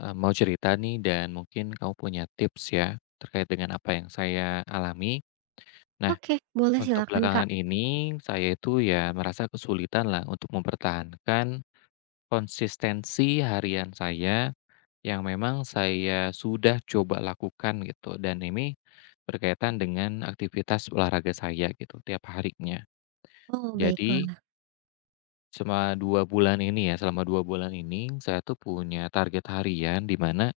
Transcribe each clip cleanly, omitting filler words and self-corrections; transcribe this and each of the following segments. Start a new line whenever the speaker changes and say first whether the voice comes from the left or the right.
left: Mau cerita nih, dan mungkin kamu punya tips ya, terkait dengan apa yang saya alami. Nah,
right: Oke, boleh
left: untuk
right: silakan, Kak.
left: belakangan ini saya itu ya merasa kesulitan lah untuk mempertahankan konsistensi harian saya yang memang saya sudah coba lakukan gitu, dan ini berkaitan dengan aktivitas olahraga saya gitu tiap harinya.
right: Oh,
left: Jadi
right: baiklah.
left: selama 2 bulan ini ya, selama 2 bulan ini saya tuh punya target harian di mana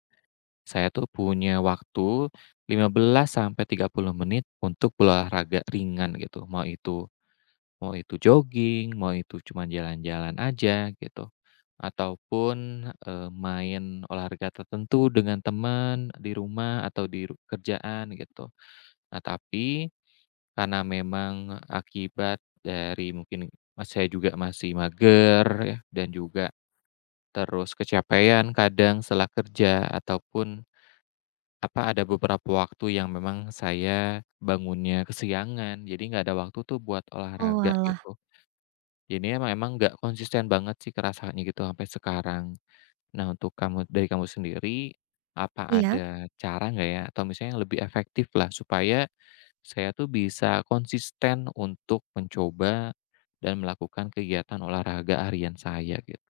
left: saya tuh punya waktu 15 sampai 30 menit untuk berolahraga ringan gitu. Mau itu jogging, mau itu cuma jalan-jalan aja gitu, ataupun, main olahraga tertentu dengan teman di rumah atau di kerjaan gitu. Nah, tapi karena memang akibat dari mungkin Mas, saya juga masih mager ya, dan juga terus kecapean kadang setelah kerja ataupun apa, ada beberapa waktu yang memang saya bangunnya kesiangan, jadi nggak ada waktu tuh buat olahraga
right: Oalah,
left: gitu. Jadi emang emang nggak konsisten banget sih kerasanya gitu sampai sekarang. Nah, untuk kamu, dari kamu sendiri, apa
right: iya?
left: ada cara nggak ya atau misalnya yang lebih efektif lah supaya saya tuh bisa konsisten untuk mencoba dan melakukan kegiatan olahraga harian saya gitu?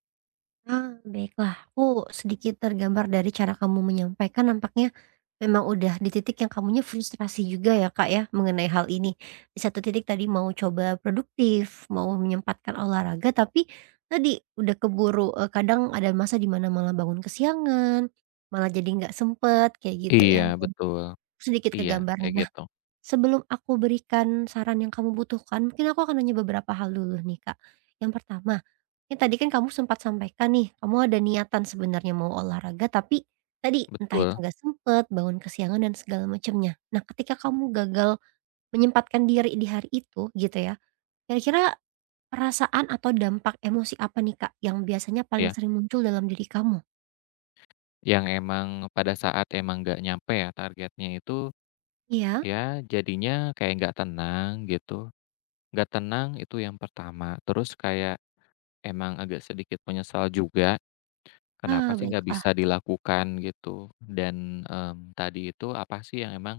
right: Ah, baiklah. Aku sedikit tergambar dari cara kamu menyampaikan nampaknya memang udah di titik yang kamunya frustrasi juga ya, Kak, ya, mengenai hal ini. Di satu titik tadi mau coba produktif, mau menyempatkan olahraga, tapi tadi udah keburu, kadang ada masa di mana malah bangun kesiangan, malah jadi nggak sempet, kayak gitu
left: Iya,
right: ya, dan
left: betul,
right: sedikit
left: iya
right: kegambar
left: kayak
right: nih. Nah
left: gitu,
right: Sebelum aku berikan saran yang kamu butuhkan, mungkin aku akan nanya beberapa hal dulu nih, Kak. Yang pertama, ini tadi kan kamu sempat sampaikan nih, kamu ada niatan sebenarnya mau olahraga tapi tadi entah itu
left: betul,
right: nggak sempet, bangun kesiangan dan segala macamnya. Nah, ketika kamu gagal menyempatkan diri di hari itu gitu ya, kira-kira perasaan atau dampak emosi apa nih, Kak, yang biasanya paling
left: iya.
right: sering muncul dalam diri kamu?
left: Yang emang pada saat emang nggak nyampe ya targetnya itu,
right: Iya?
left: ya jadinya kayak nggak tenang gitu, nggak tenang itu yang pertama, terus kayak emang agak sedikit menyesal juga, kenapa
right: Ah,
left: sih nggak
right: baiklah.
left: bisa dilakukan gitu, dan tadi itu apa sih yang emang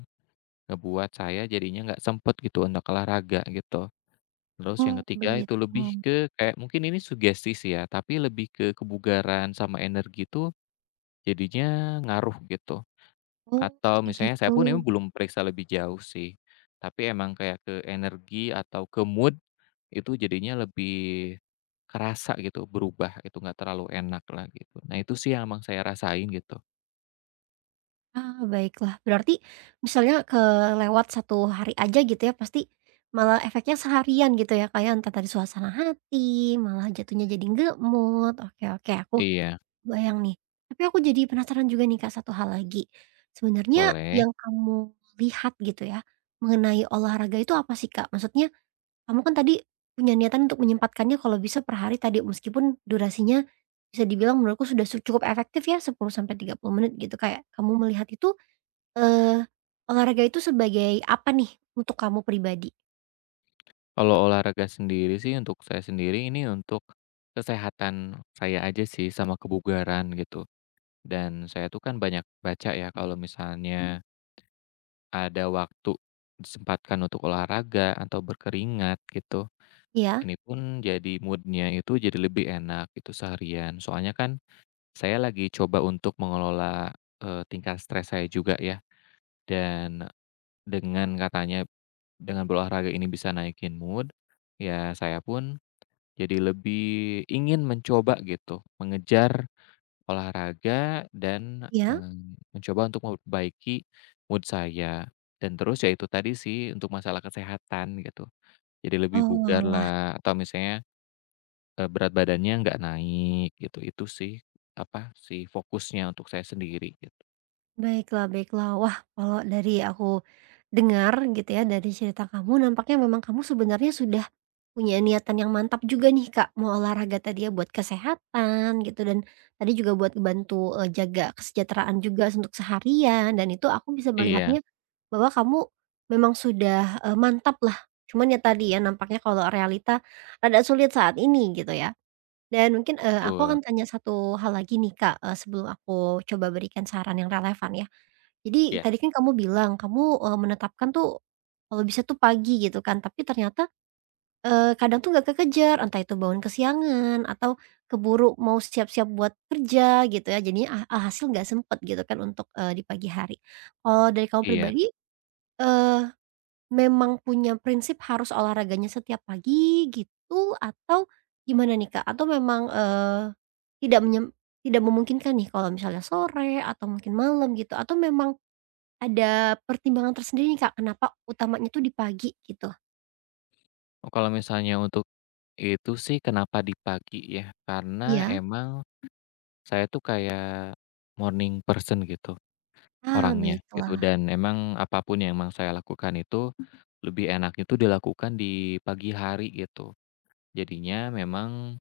left: ngebuat saya jadinya nggak sempet gitu untuk olahraga gitu. Terus
right: Oh,
left: yang ketiga
right: begitu.
left: itu lebih ke kayak mungkin ini sugesti sih ya, tapi lebih ke kebugaran sama energi tuh jadinya ngaruh gitu.
right: Oh,
left: Atau misalnya saya pun emang
right: begitu.
left: belum periksa lebih jauh sih, tapi emang kayak ke energi atau ke mood itu jadinya lebih kerasa gitu, berubah itu nggak terlalu enak lah gitu. Nah, itu sih yang emang saya rasain gitu.
right: Ah, baiklah. Berarti misalnya kelewat satu hari aja gitu ya, pasti malah efeknya seharian gitu ya, kayak ya? Entah dari suasana hati, malah jatuhnya jadi nggak mood. Oke, oke, aku
left: Iya,
right: bayang nih. Tapi aku jadi penasaran juga nih, Kak, satu hal lagi. Sebenarnya
left: boleh.
right: yang kamu lihat gitu ya, mengenai olahraga itu apa sih, Kak? Maksudnya kamu kan tadi punya niatan untuk menyempatkannya kalau bisa per hari tadi, meskipun durasinya bisa dibilang menurutku sudah cukup efektif ya, 10 sampai 30 menit gitu. Kayak kamu melihat itu, Eee, olahraga itu sebagai apa nih untuk kamu pribadi?
left: Kalau olahraga sendiri sih untuk saya sendiri ini untuk kesehatan saya aja sih, sama kebugaran gitu. Dan saya tuh kan banyak baca ya kalau misalnya ada waktu disempatkan untuk olahraga atau berkeringat gitu.
right: Iya,
left: Ini pun jadi moodnya itu jadi lebih enak itu seharian. Soalnya kan saya lagi coba untuk mengelola, tingkat stres saya juga ya, dan dengan katanya dengan berolahraga ini bisa naikin mood, ya saya pun jadi lebih ingin mencoba gitu, mengejar olahraga dan,
right: iya.
left: mencoba untuk memperbaiki mood saya. Dan terus ya itu tadi sih untuk masalah kesehatan gitu, jadi lebih
right: Oh,
left: bugar
right: oalah.
left: lah, atau misalnya berat badannya nggak naik gitu, itu sih, apa, si fokusnya untuk saya sendiri gitu.
right: Baiklah, baiklah. Wah, kalau dari aku dengar gitu ya, dari cerita kamu nampaknya memang kamu sebenarnya sudah punya niatan yang mantap juga nih, Kak, mau olahraga tadi ya buat kesehatan gitu dan tadi juga buat bantu, jaga kesejahteraan juga untuk seharian dan itu aku bisa
left: Iya,
right: melihatnya bahwa kamu memang sudah, mantap lah. Cuman ya tadi ya nampaknya kalau realita rada sulit saat ini gitu ya. Dan mungkin, aku
left: betul.
right: akan tanya satu hal lagi nih, Kak, sebelum aku coba berikan saran yang relevan ya. Jadi
left: Iya,
right: tadi kan kamu bilang kamu, menetapkan tuh kalau bisa tuh pagi gitu kan, tapi ternyata, kadang tuh nggak kekejar, entah itu bangun kesiangan atau keburu mau siap-siap buat kerja gitu ya, jadinya alhasil nggak sempet gitu kan untuk, di pagi hari. Kalau dari kamu
left: iya.
right: pribadi, memang punya prinsip harus olahraganya setiap pagi gitu atau gimana nih, Kak? Atau memang, tidak menyem tidak memungkinkan nih kalau misalnya sore atau mungkin malam gitu atau memang ada pertimbangan tersendiri nih, Kak, kenapa utamanya tuh di pagi gitu?
left: Oh, kalau misalnya untuk itu sih kenapa di pagi ya, karena
right: Iya.
left: emang saya tuh kayak morning person gitu
right: Ah,
left: orangnya, gitu,
right: baiklah.
left: dan emang apapun yang emang saya lakukan itu lebih enaknya tuh dilakukan di pagi hari gitu. Jadinya memang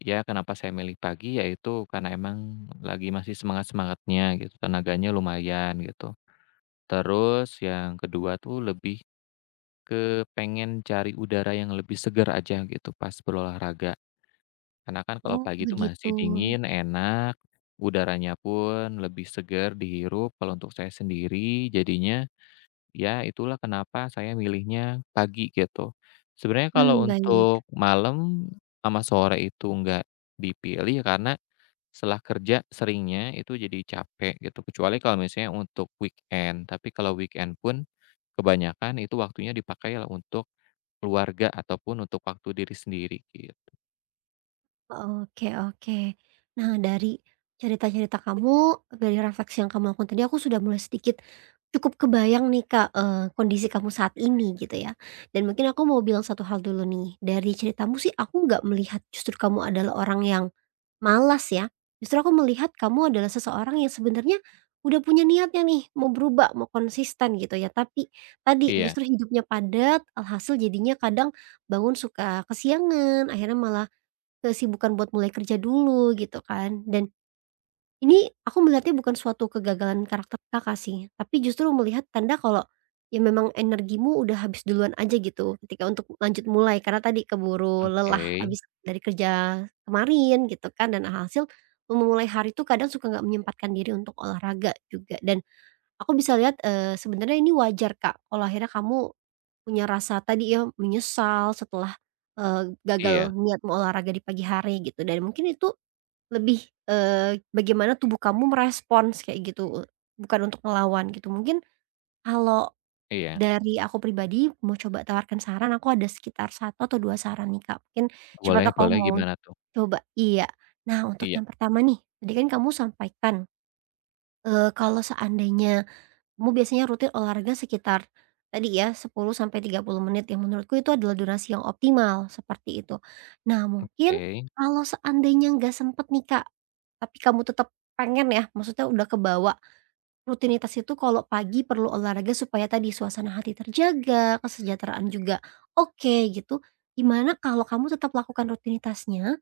left: ya kenapa saya milih pagi, yaitu karena emang lagi masih semangat-semangatnya gitu, tenaganya lumayan gitu. Terus yang kedua tuh lebih ke pengen cari udara yang lebih segar aja gitu pas berolahraga. Karena kan kalau
right: Oh,
left: pagi itu
right: begitu.
left: masih dingin, enak, udaranya pun lebih segar dihirup kalau untuk saya sendiri, jadinya ya itulah kenapa saya milihnya pagi gitu. Sebenarnya kalau
right: Hmm, baik.
left: untuk malam sama sore itu nggak dipilih ya karena setelah kerja seringnya itu jadi capek gitu, kecuali kalau misalnya untuk weekend, tapi kalau weekend pun kebanyakan itu waktunya dipakai lah untuk keluarga ataupun untuk waktu diri sendiri git
right: Oke, oke. Nah, dari cerita-cerita kamu, dari refleksi yang kamu lakukan tadi aku sudah mulai sedikit cukup kebayang nih, Kak, kondisi kamu saat ini gitu ya. Dan mungkin aku mau bilang satu hal dulu nih, dari ceritamu sih aku nggak melihat justru kamu adalah orang yang malas ya, justru aku melihat kamu adalah seseorang yang sebenarnya udah punya niatnya nih mau berubah, mau konsisten gitu ya. Tapi tadi
left: iya,
right: justru hidupnya padat, alhasil jadinya kadang bangun suka kesiangan, akhirnya malah kesibukan buat mulai kerja dulu gitu kan dan ini aku melihatnya bukan suatu kegagalan karakter Kakak sih, tapi justru melihat tanda kalau ya memang energimu udah habis duluan aja gitu ketika untuk lanjut mulai karena tadi keburu
left: oke,
right: lelah habis dari kerja kemarin gitu kan dan hasil memulai hari itu kadang suka nggak menyempatkan diri untuk olahraga juga dan aku bisa lihat, sebenarnya ini wajar Kak kalau akhirnya kamu punya rasa tadi ya, menyesal setelah, gagal
left: iya
right: niat mau olahraga di pagi hari gitu dan mungkin itu lebih, bagaimana tubuh kamu merespons kayak gitu, bukan untuk melawan gitu. Mungkin kalau
left: iya,
right: dari aku pribadi mau coba tawarkan saran, aku ada sekitar satu atau 2 saran nih, Kak. Mungkin siapa
left: boleh
right: tahu kamu
left: boleh
right: mau
left: gimana tuh?
right: coba iya. Nah, untuk
left: Iya,
right: yang pertama nih, tadi kan kamu sampaikan, kalau seandainya kamu biasanya rutin olahraga sekitar tadi ya 10 sampai 30 menit yang menurutku itu adalah durasi yang optimal, seperti itu. Nah mungkin
left: oke,
right: kalau seandainya nggak sempet nih, Kak, tapi kamu tetap pengen ya, maksudnya udah kebawa rutinitas itu kalau pagi perlu olahraga supaya tadi suasana hati terjaga, kesejahteraan juga oke gitu, gimana kalau kamu tetap lakukan rutinitasnya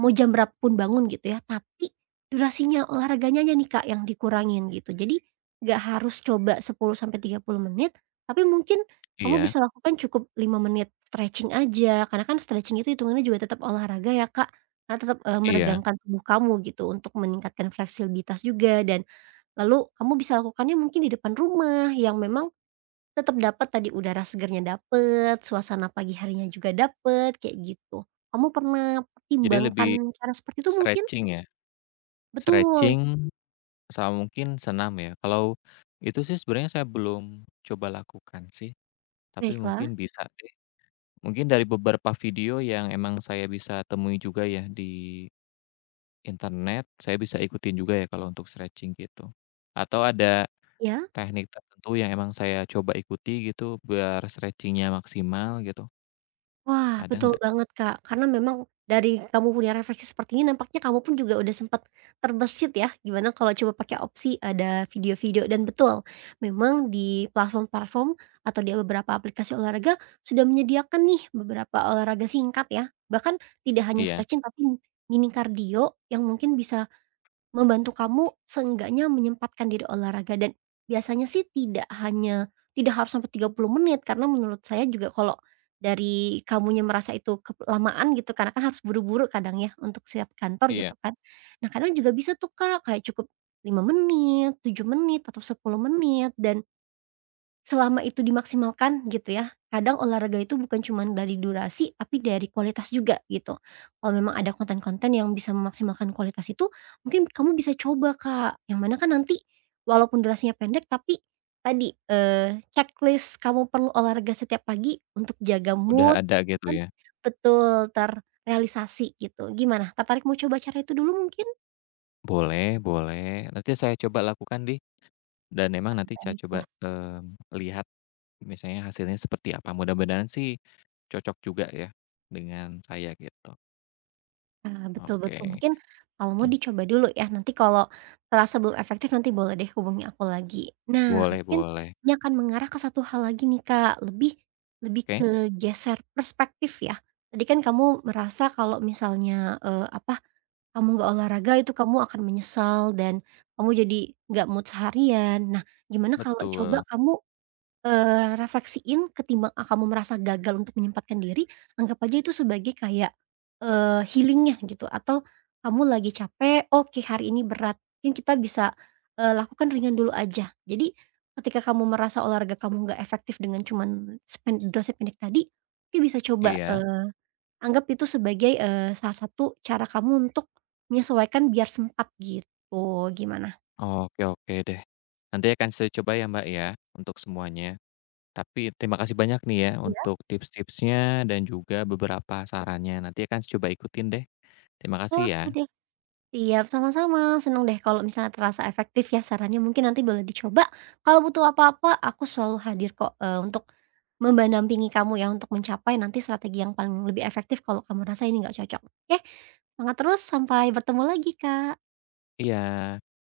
right: mau jam berapa pun bangun gitu ya, tapi durasinya olahraganya aja nih, Kak, yang dikurangin gitu. Jadi nggak harus coba 10 sampai 30 menit, tapi mungkin kamu
left: iya
right: bisa lakukan cukup 5 menit stretching aja, karena kan stretching itu hitungannya juga tetap olahraga ya, Kak, karena tetap,
left: iya,
right: meregangkan tubuh kamu gitu untuk meningkatkan fleksibilitas juga dan lalu kamu bisa lakukannya mungkin di depan rumah yang memang tetap dapat tadi, udara segernya dapet, suasana pagi harinya juga dapet, kayak gitu. Kamu pernah
left: jadi
right: pertimbangkan
left: lebih
right: cara seperti itu mungkin?
left: stretching ya?
right: Betul,
left: Stretching sama mungkin senam ya? Kalau itu sih sebenarnya saya belum coba lakukan sih, tapi
right: baiklah,
left: mungkin bisa deh. Mungkin dari beberapa video yang emang saya bisa temui juga ya di internet, saya bisa ikutin juga ya kalau untuk stretching gitu. Atau ada
right: iya?
left: teknik tertentu yang emang saya coba ikuti gitu biar stretchingnya maksimal gitu,
right: Wah,
left: ada
right: betul
left: nggak?
right: banget, Kak. Karena memang dari kamu punya refleksi seperti ini nampaknya kamu pun juga udah sempat terbesit ya, gimana kalau coba pakai opsi ada video-video dan betul, memang di platform-platform atau di beberapa aplikasi olahraga sudah menyediakan nih beberapa olahraga singkat ya. Bahkan tidak hanya
left: Iya
right: stretching tapi mini cardio yang mungkin bisa membantu kamu seenggaknya menyempatkan diri olahraga dan biasanya sih tidak hanya tidak harus sampai 30 menit karena menurut saya juga kalau dari kamunya merasa itu kelamaan gitu karena kan harus buru-buru kadang ya untuk siap kantor gitu
left: iya,
right: kan. Nah kadang juga bisa tuh Kak kayak cukup 5 menit, 7 menit atau 10 menit dan selama itu dimaksimalkan gitu ya, kadang olahraga itu bukan cuma dari durasi, tapi dari kualitas juga gitu. Kalau memang ada konten-konten yang bisa memaksimalkan kualitas itu, mungkin kamu bisa coba Kak, yang mana kan nanti walaupun durasinya pendek tapi tadi, checklist kamu perlu olahraga setiap pagi untuk jaga
left: udah
right: mood
left: ada
right: itu
left: gitu
right: kan
left: ya?
right: betul, terrealisasi gitu. Gimana tertarik mau coba cara itu dulu mungkin?
left: Boleh boleh, nanti saya coba lakukan di, dan memang nanti saya coba,
right: Baiklah.
left: lihat misalnya hasilnya seperti apa, mudah-mudahan sih cocok juga ya dengan saya gitu.
right: Ah, betul, betul.
left: Oke,
right: Mungkin kalau mau
left: mmm,
right: dicoba dulu ya, nanti kalau terasa belum efektif nanti boleh deh hubungi aku lagi. Nah,
left: boleh
right: mungkin
left: boleh.
right: ini akan mengarah ke satu hal lagi nih Kak, lebih lebih ke
left: Oke,
right: geser perspektif ya. Tadi kan kamu merasa kalau misalnya, apa, kamu nggak olahraga itu kamu akan menyesal dan kamu jadi nggak mood seharian. Nah, gimana kalau coba
left: betul.
right: kamu refleksiin ketimbang, ah, kamu merasa gagal untuk menyempatkan diri, anggap aja itu sebagai kayak, healing ya gitu atau kamu lagi capek, "Oke hari ini berat," mungkin kita bisa, lakukan ringan dulu aja. Jadi ketika kamu merasa olahraga kamu nggak efektif dengan cuman durasi pendek tadi, mungkin bisa coba,
left: Iya.
right: anggap itu sebagai, salah satu cara kamu untuk menyesuaikan biar sempat gitu, gimana?
left: Oke oke deh. Nanti akan saya coba ya, Mbak, ya, untuk semuanya. Tapi terima kasih banyak nih ya
right: Iya?
left: untuk tips-tipsnya dan juga beberapa sarannya. Nanti akan saya coba ikutin deh. Terima kasih ya.
right: Oke deh. Siap, sama-sama. Seneng deh kalau misalnya terasa efektif ya sarannya. Mungkin nanti boleh dicoba. Kalau butuh apa-apa, aku selalu hadir kok, eh, untuk mendampingi kamu ya untuk mencapai nanti strategi yang paling lebih efektif kalau kamu rasa ini nggak cocok. Oke, semangat terus. Sampai bertemu lagi, Kak.
left: Iya.